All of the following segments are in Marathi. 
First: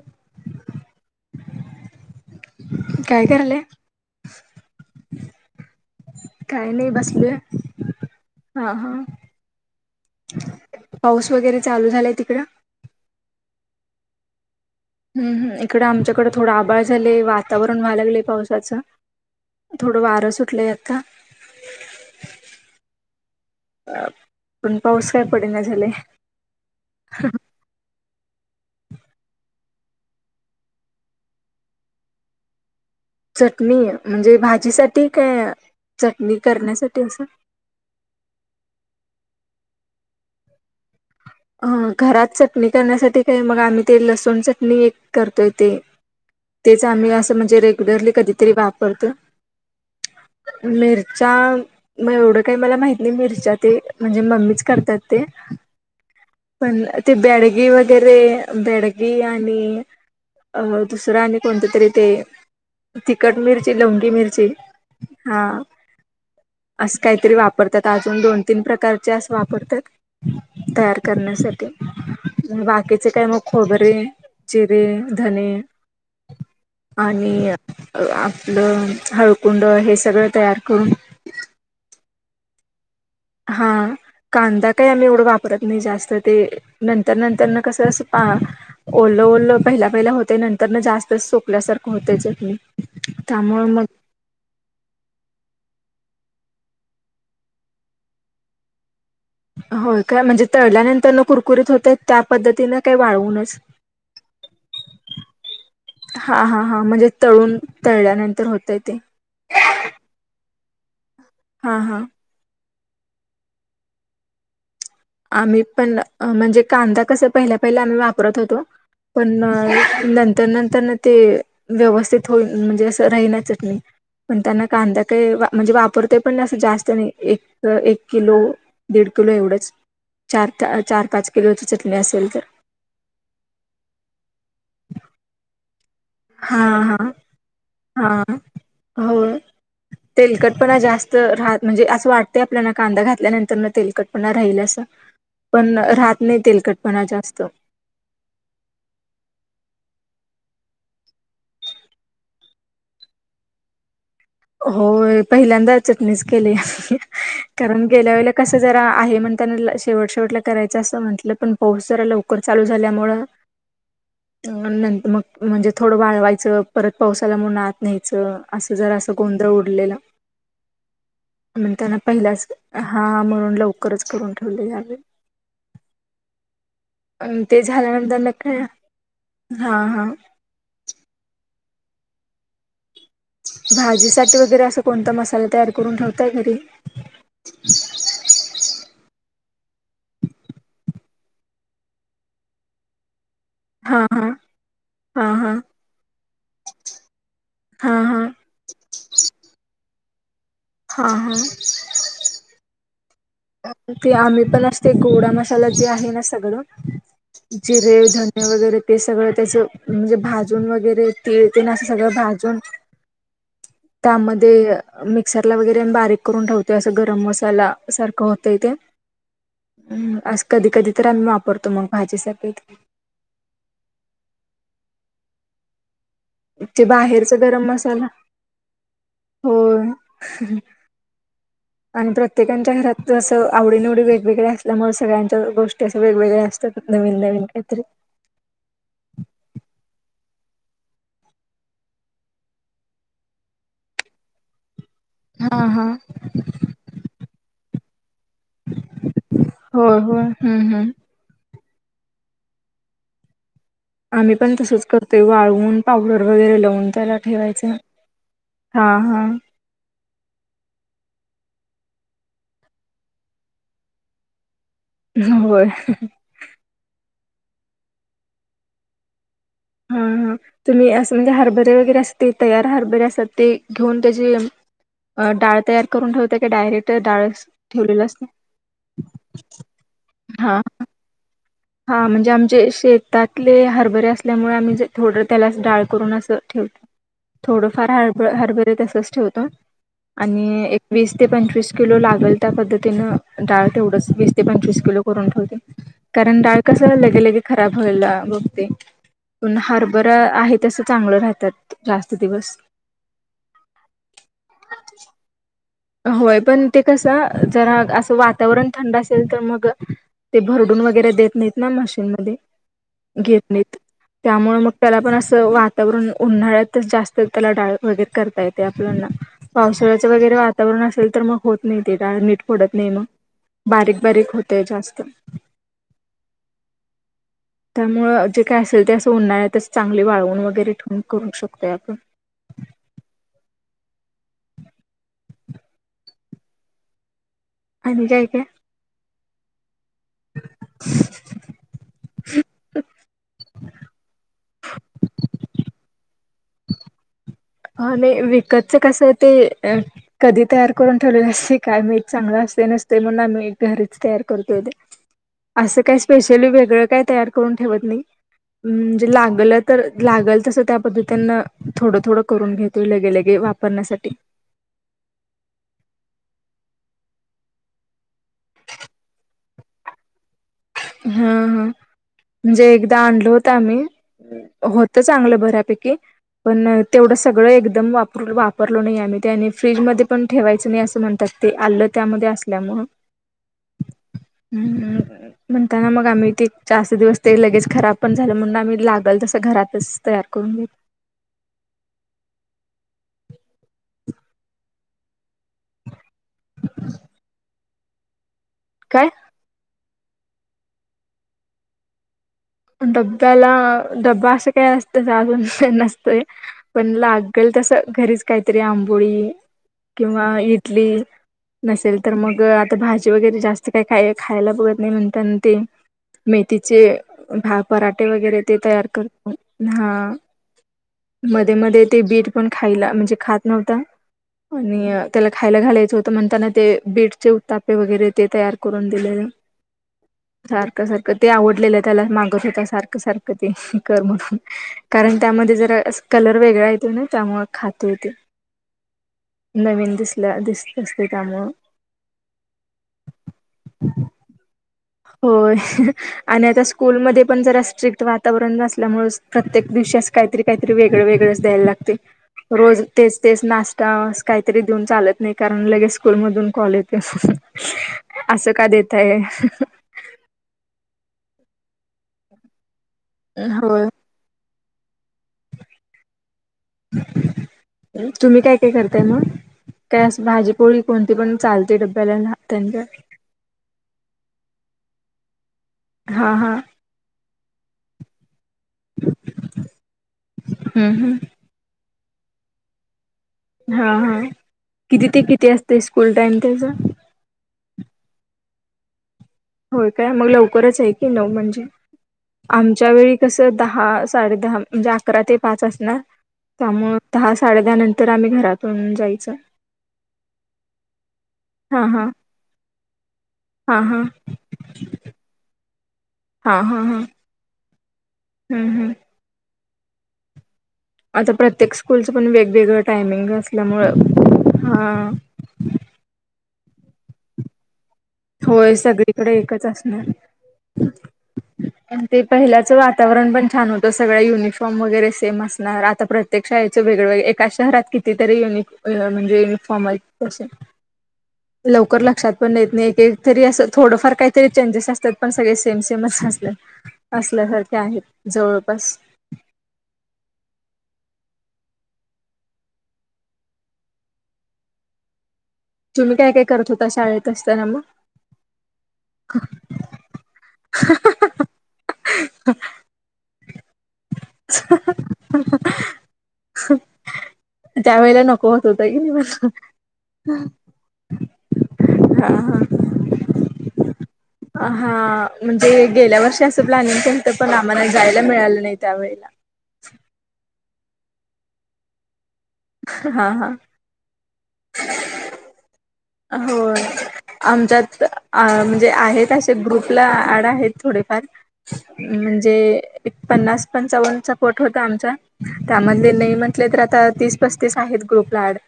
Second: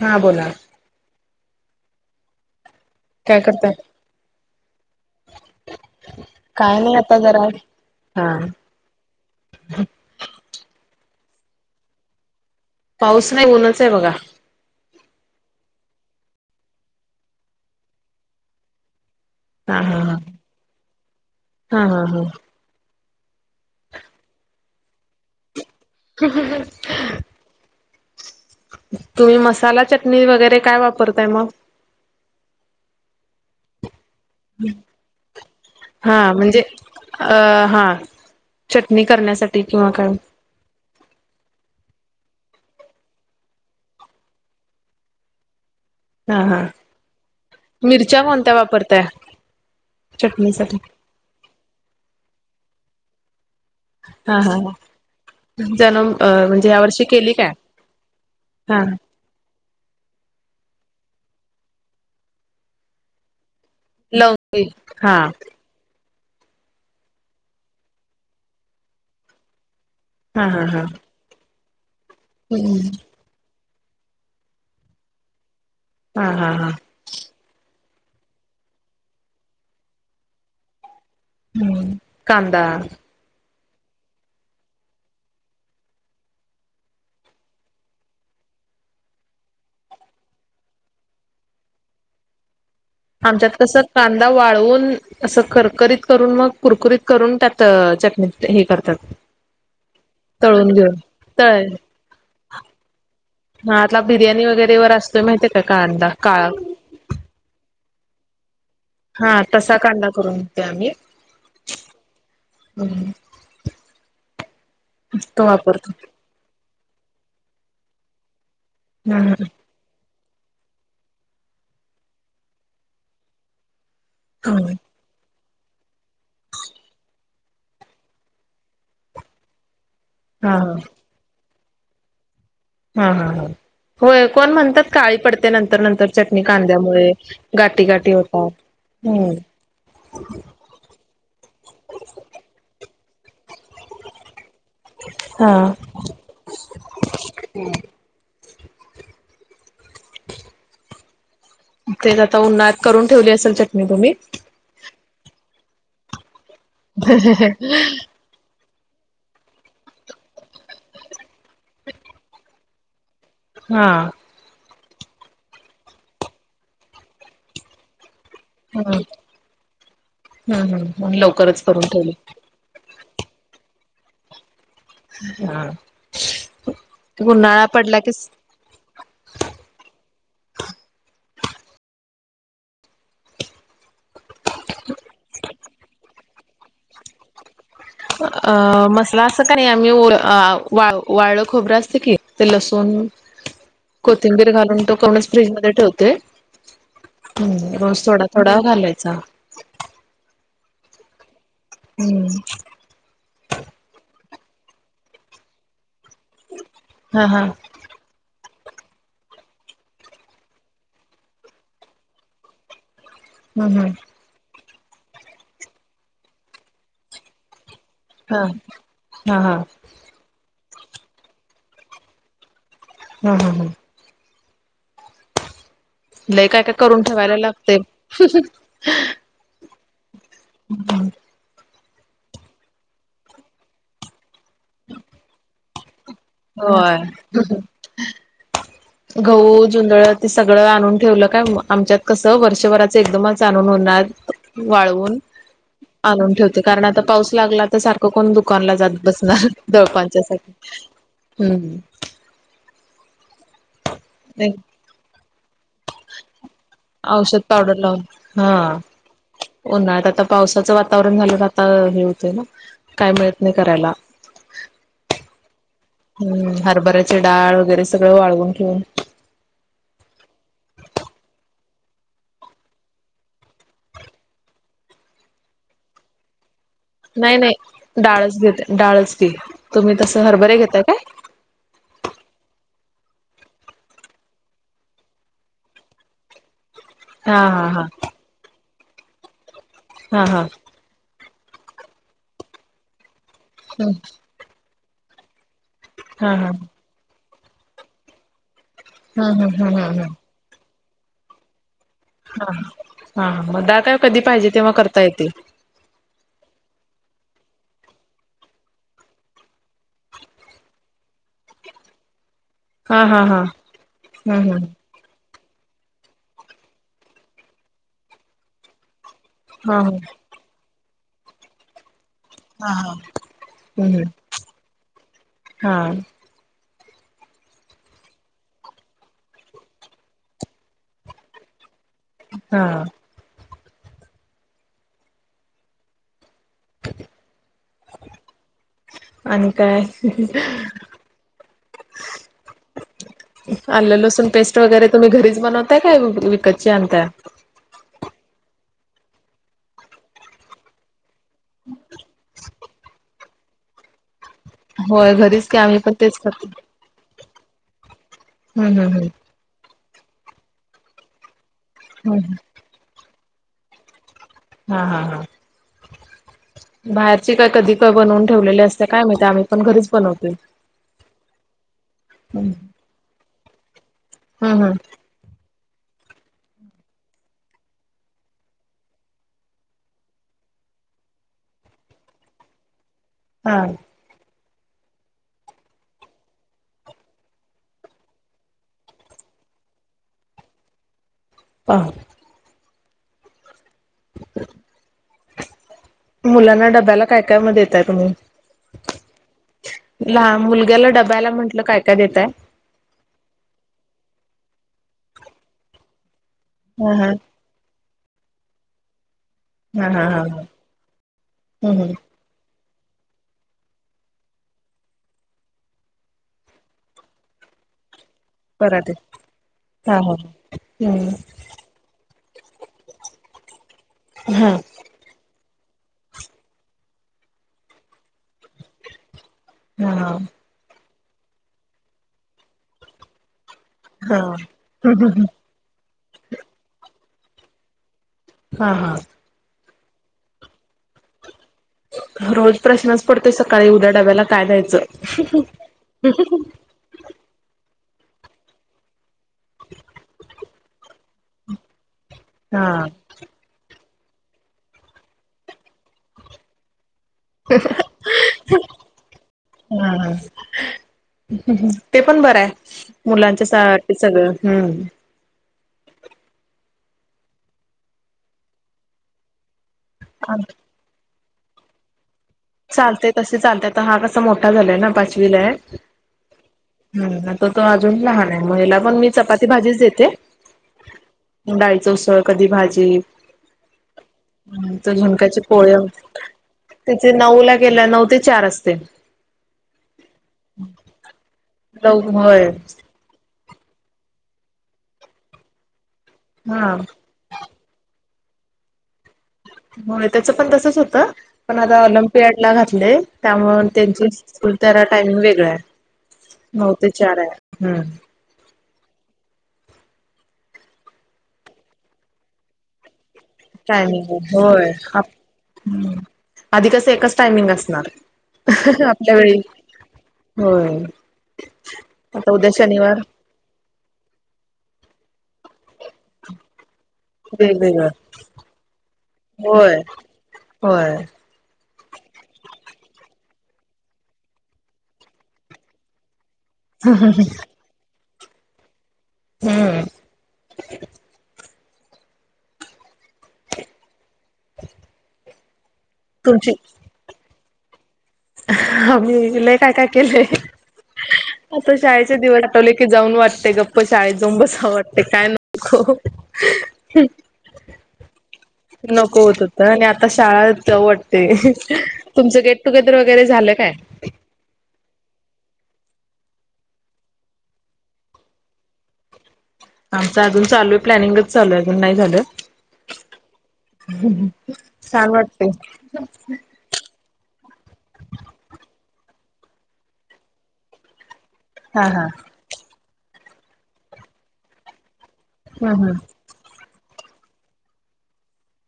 हा बोला. काय करायल्या? [inaudible] काय नाही आता जरा, हा. पाऊस वगैरे चालू झालाय तिकडं? पाऊस नाही उनच आहे बघा. हम्म हम्म, इकडं आमच्याकडं थोडं आभाळ झालंय वातावरण व्हाय लागलंय पावसाचं. हा हा थोडं हा. वारं सुटलंय आता. हा हा हा अ पण पाऊस काय पडेना झालाय. तुम्ही मसाला, चटणी वगैरे काय वापरताय मग? चटणी. म्हणजे भाजीसाठी का हा चटणी म्हणजे करण्यासाठी असं? नी करण्यासाठी किंवा काय? हा घरात चटणी करण्यासाठी काय मग आम्ही ते लसूण चटणी करतोय ते. हा हा. तेच आम्ही असं म्हणजे रेग्युलरली मिरच्या कधीतरी कोणत्या वापरताय वापरतो. चटणीसाठी? मिरच्या म एवढं काय मला माहित नाही मिरच्या ते, म्हणजे हा हा मम्मीच करतात ते. जणम म्हणजे या पण वर्षी ते केली काय? ब्याडगी वगैरे हा ब्याडगी आण णी अ दुसरं आणि कोणतं तरी ते तिखट मिर लं तर लव मिरची हा. असं काहीतरी वापरतात. अजून दोन तीन प्रकारचे असं वापरतात. हा हा हा. तयार करण्यासाठी. हम्म. बाकीचे काय म? खोबरे जिरे धने. हा हा हा आणि- आपलं हळकुंड हे सगळं तयार करून- हम्म कांदा- हा. कांदा काही आम्ही एवढं वापरत नाही जास्त. ते नंतर नंतर न कसं अस आं - ओल पहिल्या पहिला होते. नंतर ना, जास्त सुकल्या सारखं होते चटणी. आमच्यात त्यामुळे कस मग कांदा वाळवून, अस करकरीत- करून मग कुरकुरीत करून, त्यात चटणी हे करतात. होय काय? म्हणजे तळून घेऊन तळल्यानंतर न तळ कुरकुरीत होते त्या पद्धतीने का वाळवूनच? हा आपला बिर्याणी वगैरे व असतोय माहितीय का कांदा हा काळा हा हा म्हणजे [unintelligible] तळून तळल्यानंतर होतय. ते हा. तसा कांदा करून देते आम्ही. हा हा. हम्. आम्ही पण. म्हणजे कांदा कस पहिल्या पहिल्या आम्ही वापरत होतो. पण हम्म ना नंत- त्या नंतर ना ते, व्यवस्थित होईना म्हणजे असं राहिना चटणी. पण त्यांना हम्म कांदा काही- म्हणजे वापरते, पण नाही असं जास्त नाही एक किलो दीड किलो एवढंच. चार हा चार पाच किलोची चटणी असेल तर. हा हा. होय कोण म्हणतात काळी पडते नंतर. तर नंतर चटणी हा हा कांद्यामुळे गाठी गाठी हा होतात. हो हम्म. तेलकटपणा जास्त राहतो. म्हणजे असं वाटते आपल्याला कांदा घातल्यानंतर- तेलकटपणा राहील असं. पण हा राहात नाही तेलकटपणा जास्त. तेच आता उन्हाळ्यात करून ठेवली असेल चटणी तुम्ही? होय. पहिल्यांदा चटणीच केली. कारण गेल्या वेळेला कस- अस जरा आहे म्हणताना, शेवट शेवटला करायचं असं म्हटलं पण, पाऊस जरा लवकर चालू झाल्यामुळं- हा अ नंतर मग म्हणजे थोडं वाळवायचं, परत पाऊस आला म्हणून आत [unintelligible] अस हा जरास गोंधळ उडलेलं. हम् हम् म्हणून लवकरच करून म्हणतांना ठेवली पहिला - हा. म्हणून लवकरच करून ठेवले काय? हा. अन ते उन्हाळा पडला की झाल्यानंतर [unintelligible] हा हा. भाजीसाठी वगैरे असा कोणता मसाला तयार करून ठेवताय घरी? अ मसला असं का नाही? आम्हीओ वा वाळलं खोबरं असतं की ते लसूण- हा हा कोथिंबीर घालून तो कणस हा हा फ्रीजमध्ये ठेवते. हम् हा रोज थोडा हा थोडा घालायचा. हा हा. हम्म. ते आम्ही पण असते गोडा मसाला जे आहे ना सगळं हा हा जिरे, धन वगैरे ते सगळं त्याच म्हणजे भाजून वगैरे तीळ तेन असं सगळं भाजून हम् हम् त्यामध्ये अ मिक्सरला वगैरे बारीक करून ठेवतो अस गरम मसाला अस हा होतय ते हा हा अ आस कधी कधी तर आम्ही वापरतो मंग भाजीसाठी हूं हूं हूं लय काय काय ते करून बाहेरच ठेवायला गरम लागतय. मसाला होय [unintelligible] आणि प्रत्येकांच्या घरात जस आवडीनिवडी वेगवेगळया असल्यामुळे सगळ्यांच्या गोष्टी अस वेगवेगळे असतात होय नवीन नवीन कायतरी गहू, जुंदळ ते सगळं आणून ठेवलं काय आमच्यात कस वर्षभराच एकदमच आणून ऊन वाळ वाळवून हा हा आणून ठेवते कारण आता पाऊस लागला तर सार कोण दुकानला जात बसणार होय होय दळपांच्या साठी हम्म हम्म हम्म आम्ही पण तसच कर ते वाळवून पावडर वगैरे लावून त्याला औषध ठेवायच पावडर लावून हा हा उन्हाळ्यात आता पावसाचं वातावरण झालं आता हे होते ना काय मिळत नाय करायला. होय. हम्म हरभऱ्याचे डाळ वगैरे सगळं वाळवून ठेऊन. हं तुम्ही असं म्हणजे हरभरे वगैरे अस ते तयार हरभरे असतात ते घेऊन त्याजे अ डाळ तयार करून ठेवता का डायरेक्ट डाळ नाय नाय ठेवलेलं असते डाळच घेत डाळच की तुम्ही तस हरभरे हा घेताय काय? हा म्हणजे आमचे शेतातले हरभरे असल्यामुळे आम्ही थोडं त्याला डाळ करून असं ठेवतो. हा हा थोडंफार हरब हरभरे तसच ठेवतो हा हा आणि एकवीस ते पंचवीस किलो लागेल त्या पद्धतीनं डाळ हा तेवढंच वीस ते पंचवीस किलो करून ठेवते. ह हा कारण हा डाळकस लगेलगे खराब व्हायला बघते ह पण ह ह ह हारबर ह आहे तस चांगलं राहतात. जास्त हा दिवस हा म दाळ काय कधी पाहिजे तेव्हा करता येते. होय पण ते कसं जरा असं वातावरण थंड असेल तर मग ते भरडून वगैरे देत नाहीत ना मशीनमध्ये हा हा घेत हा नाहीत हम्म त्यामुळ हम्म मग त्याला पण अस त वातावरण उन्हाळ्यातच जास्त त्याला डाळ वगैरे करता येते आपल्याना हा हा पावसाळ्याचं वगैरे वातावरण असेल तर मग होत नाहीत. ती नीट पडत नाही मग बारीक हम्म बारीक होतय जास्त. हा त्यामुळे जे काय असेल ते असं उन्हाळयातच चांगले वाळवून वगैरे ठेवून करू शकतोय आप हा आणि काय काय आणि काय [inaudible] आलं लसूण पेस्ट वगैरे तुम्ही घरीच बनवताय काय विकतची आणताय. हा नाय विकतच कसं ते कधी तयार करून ठेवलेलं अस काय माहित चांगलं अस तयार ते नसतंय म्हणून आम्ही घरीचं तयार करतो ते होय घरीच की अस आम्ही पण काय तेच करतो. स्पेशली वेगळं काय त करून ठेवत नाही हम्म अ हम्म लागलं तर लागल तस त्या पद्धतीन थोड हम्म थोड हम्म करून घेतोय लगेलगे वापरण्यासाठी हा हा हा बाहेरची काय कधी काय बनवून ठेवलेले असते काय माहित आम्ही पण घरीच बनवतोय. हा हा हम्म म्हणजे एकदा आणल होत आम्ही हम्म होत चांगलं बऱ्यापैकी पण तेवढं सगळं एकदम वापर वापरलो नाही आम्ही ते आणि फ्रीजमध्ये पण ठेवायचं नाही असं म्हणतात. ते आलं त्यामध्ये असल्यामुळं हा हम् म्हणताना मग आम्ही ते चारच दिवस ते लगेज खराब पण झालं म्हणून आम्ही लागल तसं घरातच तयार करून घेत [inaudible] हा मुलांना डब्याला काय काय म दताय तुम्ही काय, ल मुलग्याला डबायला म्हंटलं काय काय देतय? डब्याला डबबा असं काही असतं जाग नसतं. पण हा हा लागल तस घरीच काहीतरी आंबोळी, हा हा हा किंवा हम्म इडली हम्म नसेल तर मग आता भाजी वगैरे जास्त काही काय खायला बघत नाही म्हणत ते मेथीचे भाहा पराठा [inaudible] वगैरे ते तयार पराठे करतो हा हा ह हम्म मध्ये मध्ये ते बी पण खायला म्हणजे खात नव्हता हा आणि त्याला खायला घालाय. होत म्हणताना ते बीटचे उतपे वगैरे ते तयार करून दिले हा सार सारखं ते आवडलेलं त्याला मागस होता सारं सारखं कर हा म्हणून हम्म कारण हम्म त्यामध्ये जरा कलर वेगळा येतो ना त्यामु खातो हो ते हा हा नवीन दिसलं दिसत असते त्यामु रोज प्रश्नच पडतोय सकाळी उद्या डाब्याला काय द्यायचं. होय आणि आता स्कूलमध्ये पण जरा स्ट्रिक्ट वातावरणसल्यामुळेच प्रत्येक दिवशी काहीतरी काहीतरी वेगळं वेगळेंच द्यायला लागते हा रोज हा तेच तेच नाशते. काहीतरी देऊन चालत नाही कारण लगेच स्कूलमधून कॉल असं का देतय. ह् ते पण बरं आहे मुलांच्या सा होय सगळं हम्म तुम्ही काय काय करताय मग, काय अस भाजीपोळी कोणती पण चालते डब्याला त्यांच्या चालते तस चालतय तर हा कसा मोठा झालाय ना पाचवीलाय हा हा हम तो तो अजून लहान ला पण मी चपाती भाजीच देते हम्म हम्म डा उसळ कधी भाजी हा हा त किती ते झुणकाचे किती पोळे असते स्कूल टाइम त्याचा? तिचे नऊ ला गेल्या नऊ ते चार असते. हो काय मग लवकरच आहे की न म्हणजे लव होय आमच्या वेळी कस दहा साडे दहा म्हणजे अकरा ते पाच असणार हा त्यामुळे दहा साडे दहा नंतर तर आम्ही घरातून जायचं. हो त्याच पण तसच होतं पण आता हा हा ऑलिम्पियड ला घातलंय. त्यामुळे हा हा त्यांची स्कूल त्यारा टाइमिंग वेगळ आहे. हा नऊ ते चार हम्म हम् हम् आता प्रत्येक स्कूलचं पण वेगवेगळं टाइमिंग टायमिंग होय आधी कस एकच टायमिंग असणार. होय, आपल्या सगळीकडे वेळी एकच होय असणार आणि ते आता उद्या पहिल्याचं शनिवार वातावरण पण छान होत. तो सगळळा युनिफॉर्म वगैरे सेम असणार आता प्रत्यक्ष वेग वगळे एका शहरात वेगवेगळं कितीतरी युन म्हणजे होय युनिफॉर्मल होय लवकर लक्षात पण देत नाही, एक एक तरी असं थोडंफार काहीतरी चेंजेस असतात पण सगळे सेम सेमच असतात. असल्यासारखे आहेत जवळपास हम्म [inaudible] तुम्ही काय काय तुमची करत होता, शाळेत असताना मग? आ्ही लय काय काय केलंय, आता शाळेचे दिवस आठवले की जाऊन वाटते गप्प शाळेेत तंबच आवडते काय नको, त्यावेेळेला नको होत होत की नाही नको मला. होत होत आणि आता शाळा जाऊ वटते, तुमच गेट टुगेदर वगैरे झालं काय. अ हा. म्हणजे गेल्या वर्षी असं प्लॅनिंगणत पण आम्हाला जायला मिळालं नाही त्यावेळेला. आमच अजून चालू आहे प्लॅनिंगच चालू आहे, अजून नाही झालं, हा हा छान वाटतेय. हो आमच्यात म्हणजे आहेत. ते ग्रुपला आड आहेत थोडेफार हा हा म्हणजे, एक पन्नास पंचावन्नचा पट होता आमचा हम्म हम्म त्यामध्ये नाही म्हटले तर आ तर तीस पस्तीस आहेत ग्रुप ऍड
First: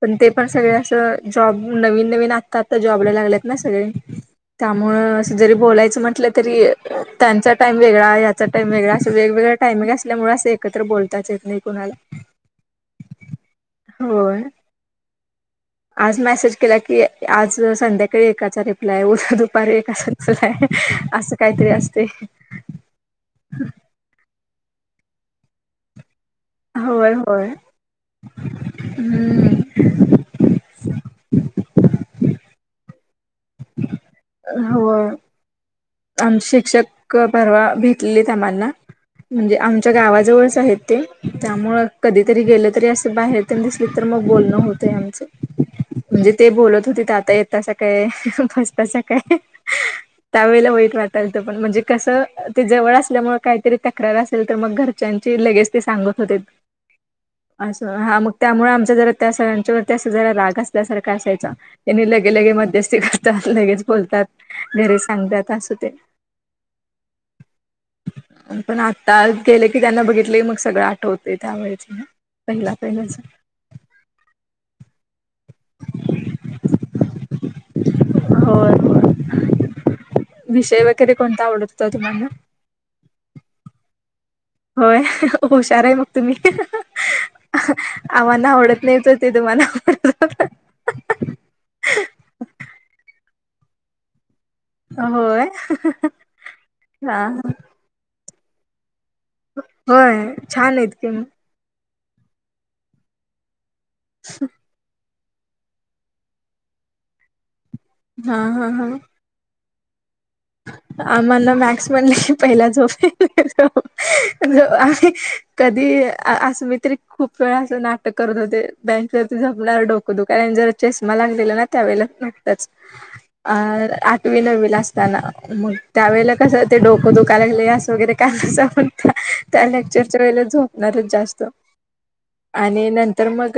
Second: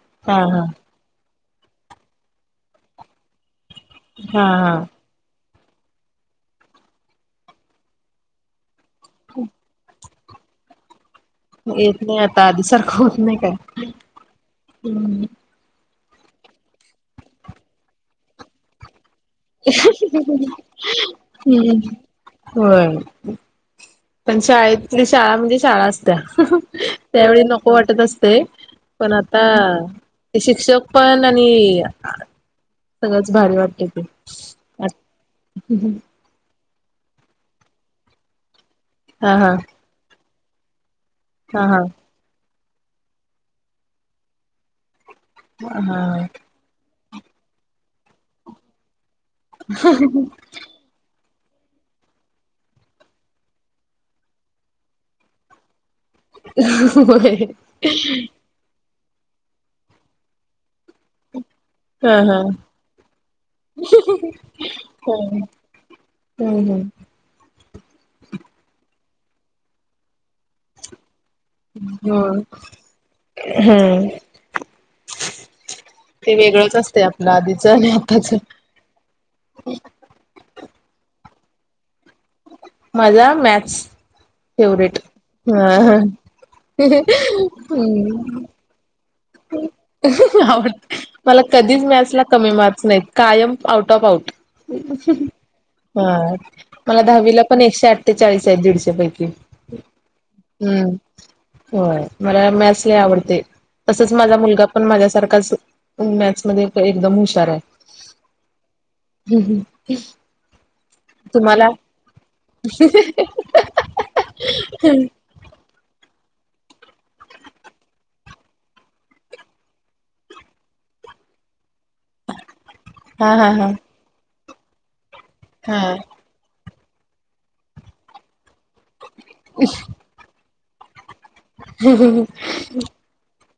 पण ते हा पण हा सगळे असं जॉब नवीन नवीन आत्ता आत्ता जॉबला लागल्यात ना सगळे हा हा त्यामुळ असं हा जरी बोलायचं म्हटलं, तरी त्यांचा टाइम वेगळा याचा टाइम वेगळा, वेगवेगळ टायमिंग असल्यामुळे असं एकत्र बोलताच येत नाही कुणाला. येत नाही आता आधी सारखं होत नाही काय होय! हम्म. आज मेसेज केला की, आज संध्याकाळी एकाचा रिप्लाय दुपारी एकाचा रिप्लाय असं काहीतरी असते. शाळेत कु शाळा, म्हणजे शाळा अस, होय त्यावेळी होय नको वाटत असते पण आता हम्म ते शिक्षक, पण आणि सगळंच भारी वाटते ते, अच ह [unintelligible] आम शिक्षक पररवा भेटलेले आम्हाना हा हा म्हणजे, आमच्या गावाजवळ ह ते हा हा त्यामुळं कधीतरी गेलं तरी असे बाहेर ते दिसले तर मग बोलणं होतं आहे आमचे हा म्हणजे ते बोलत होते ते आता येतसा काय फसता [unintelligible] त्यावेळेला होईल. ण म्हणजे कस जव असल्यामुळे कातरी तक्र असेल तरग घरच्यांचे लगेच ते सांगत होते, होय अस मग त्यामुळे आम जरा त्या सरांच्या वरती अस जला राग असल्यासारखा असायचा. त्यांनी हा लगे हा लगे मध्यस्थी करतात, लगेच बोलतात, घरी हम्म सांगतात, अस हम्म पण आता गेले की त्यांना बघितलंहा ले मग सगळं आठवते, त्यावे हो पहिला पहिलंचग. हम्म ते वेगळंच असत आपल्या आधीच आणि आताच होय ह [unintelligible] कोता आवडत होता हो तुम्हाला? माझा मॅथस फेवेट होय ह हुशार आहे मग तुम्ही ह, आम्हाना आवडत नाही तर ते तुम्हाला आवडत मला कधीच मॅथ्स ला कमी मार्क नाही का कायम आऊट ऑफ आउट होय मला हा दहावीला पण ऐकशेआठेचाळिस चाळीस आहे दीडशपैकी होय छान हम्म आहेत की मग होय, मला मॅथ्स ला आवडते तसच माझा मुलगा पण माझ्यासारखा च मॅथ्स मध्ये एकदम हुशार आहे. हा हा हा. ह आम्हाना मॅक्स म्हणले क पहिला झोप आम्ही. असं मी तरी खूप वेळा असं नाटक करत होते बँंच वरती जपणार डोकं दुखवल आणि जर चष्मा लागले ना, त्यावेळेला नुकताच हा हा अ हा आठवी नववी ला असताना. मग हा त्यावेेळेला कस, ते डोकं दुखा लागलय असं, वगैरे काय पण सांगून त्या त्या लेक्चरच्या वेळेला झोपणार. जास्त आणि नंतर मग,